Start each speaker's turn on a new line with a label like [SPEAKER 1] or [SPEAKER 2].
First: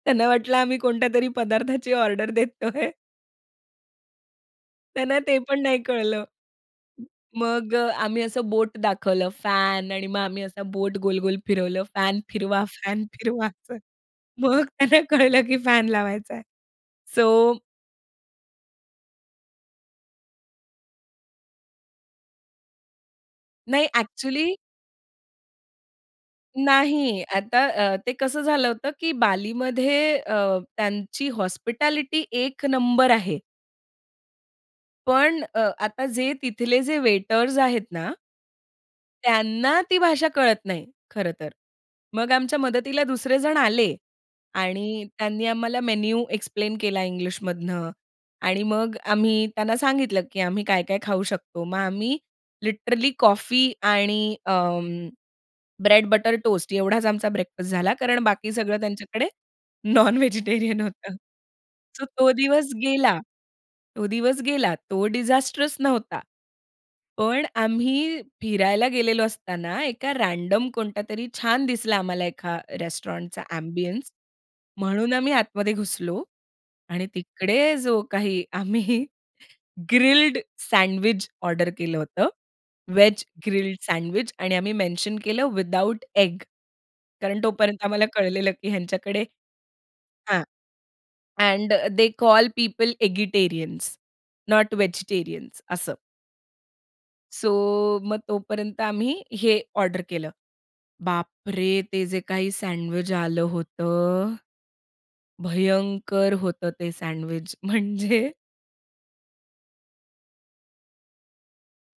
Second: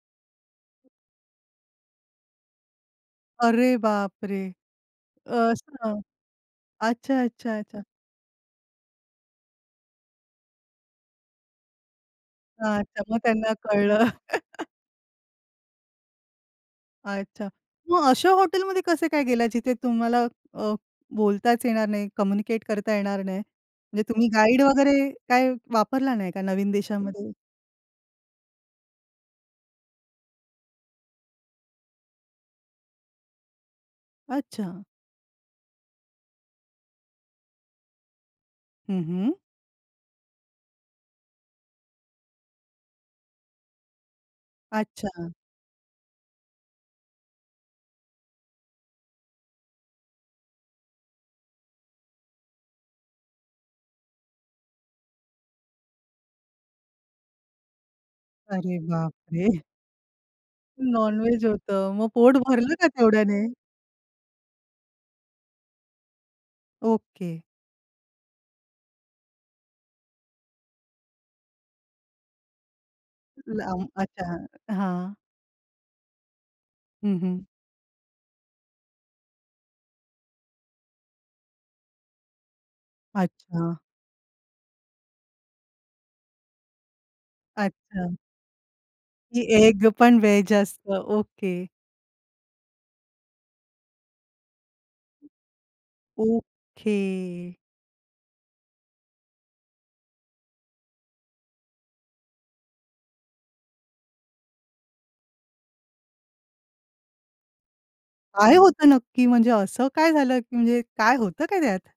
[SPEAKER 1] त्यांना वाटलं आम्ही कोणत्यातरी पदार्थाची ऑर्डर देतोय.
[SPEAKER 2] अरे बापरे!
[SPEAKER 1] त्यांना ते पण नाही
[SPEAKER 2] असं.
[SPEAKER 1] कळलं.
[SPEAKER 2] अच्छा, अच्छा,
[SPEAKER 1] मग
[SPEAKER 2] अच्छा.
[SPEAKER 1] अ, आम्ही असं बोट दाखवलं फॅन आणि मग आम्ही असा बोट गोल-गोल फिरवलं फॅन फिरवा,
[SPEAKER 2] हां.
[SPEAKER 1] फॅन
[SPEAKER 2] तर मग
[SPEAKER 1] फिरवा
[SPEAKER 2] त्यांना
[SPEAKER 1] असं.
[SPEAKER 2] कळलं.
[SPEAKER 1] मग त्यांना कळलं, की फॅन लावायचाय. सो
[SPEAKER 2] अच्छा. मग अशा हॉटेलमध्ये कसे काय गेला जिथे तुम्हाला अ, बोलताच येणार नाही, कम्युनिकेट करता येणार नाही.
[SPEAKER 1] नाही.
[SPEAKER 2] म्हणजे तुम्ही
[SPEAKER 1] अ‍ॅक्चुअली.
[SPEAKER 2] गाईड वगैरे काय वापरला नाही का नवीन
[SPEAKER 1] नाही.
[SPEAKER 2] देशामध्ये?
[SPEAKER 1] आता अ, ते कसं झालं होतं, की बालीमध्ये अ, त्यांची हॉस्पिटॅलिटी एक नंबर आहे.
[SPEAKER 2] अच्छा.
[SPEAKER 1] पण अ, आता जे तिथले जे वेटर्स आहेत ना.
[SPEAKER 2] हं, हं.
[SPEAKER 1] त्यांना ती भाषा कळत नाही खरं तर. मग आमच्या मदतीला दुसरे जण आले आणि
[SPEAKER 2] अच्छा.
[SPEAKER 1] त्यांनी आम्हाला मेनू एक्सप्लेन केला इंग्लिशमधनं आणि मग आम्ही त्यांना सांगितलं, की आम्ही काय-काय खाऊ शकतो. मग आम्ही लिटरली कॉफी आणि अं, ब्रेड बटर टोस्ट एवढाच आमचा ब्रेकफास्ट झाला कारण बाकी
[SPEAKER 2] अरे
[SPEAKER 1] सगळं त्यांच्याकडे
[SPEAKER 2] बापरे!
[SPEAKER 1] नॉनव्हेजिटेरियन होतं.
[SPEAKER 2] नॉनवेज होतं.
[SPEAKER 1] सो
[SPEAKER 2] मग
[SPEAKER 1] तो
[SPEAKER 2] पोट
[SPEAKER 1] दिवस
[SPEAKER 2] भरलं का
[SPEAKER 1] गेला,
[SPEAKER 2] तेवढ्याने?
[SPEAKER 1] तो दिवस गेला. तो डिजास्ट्रेस नव्हता.
[SPEAKER 2] ओके.
[SPEAKER 1] पण आम्ही फिरायला गेलेलो असताना एका रँडम कोणता तरी छान दिसला आम्हाला एका रेस्टॉरंटचा
[SPEAKER 2] लांब.
[SPEAKER 1] एम्बियन्स
[SPEAKER 2] अच्छा.
[SPEAKER 1] म्हणून
[SPEAKER 2] हां.
[SPEAKER 1] आम्ही आतमध्ये घुसलो आणि
[SPEAKER 2] हं, हं.
[SPEAKER 1] तिकडे जो काही आम्ही ग्रिल्ड सँडविच ऑर्डर केलं होतं, वेज
[SPEAKER 2] अच्छा.
[SPEAKER 1] ग्रिल्ड सँडविच आणि आम्ही मेन्शन केलं विथआऊट एग कारण तोपर्यंत आम्हाला
[SPEAKER 2] अच्छा.
[SPEAKER 1] कळलेलं, की ह्यांच्याकडे
[SPEAKER 2] की एग पण
[SPEAKER 1] हां,
[SPEAKER 2] वेज असतं. Okay.
[SPEAKER 1] And they call people eggitarians not vegetarians असं.
[SPEAKER 2] ओके.
[SPEAKER 1] सो मग तोपर्यंत आम्ही हे ऑर्डर केलं. बापरे! ते जे काही सँडविच आलं होतं. भयंकर होतं ते सँडविच म्हणजे
[SPEAKER 2] काय होतं नक्की म्हणजे असं काय झालं, की म्हणजे काय होतं काय त्यात?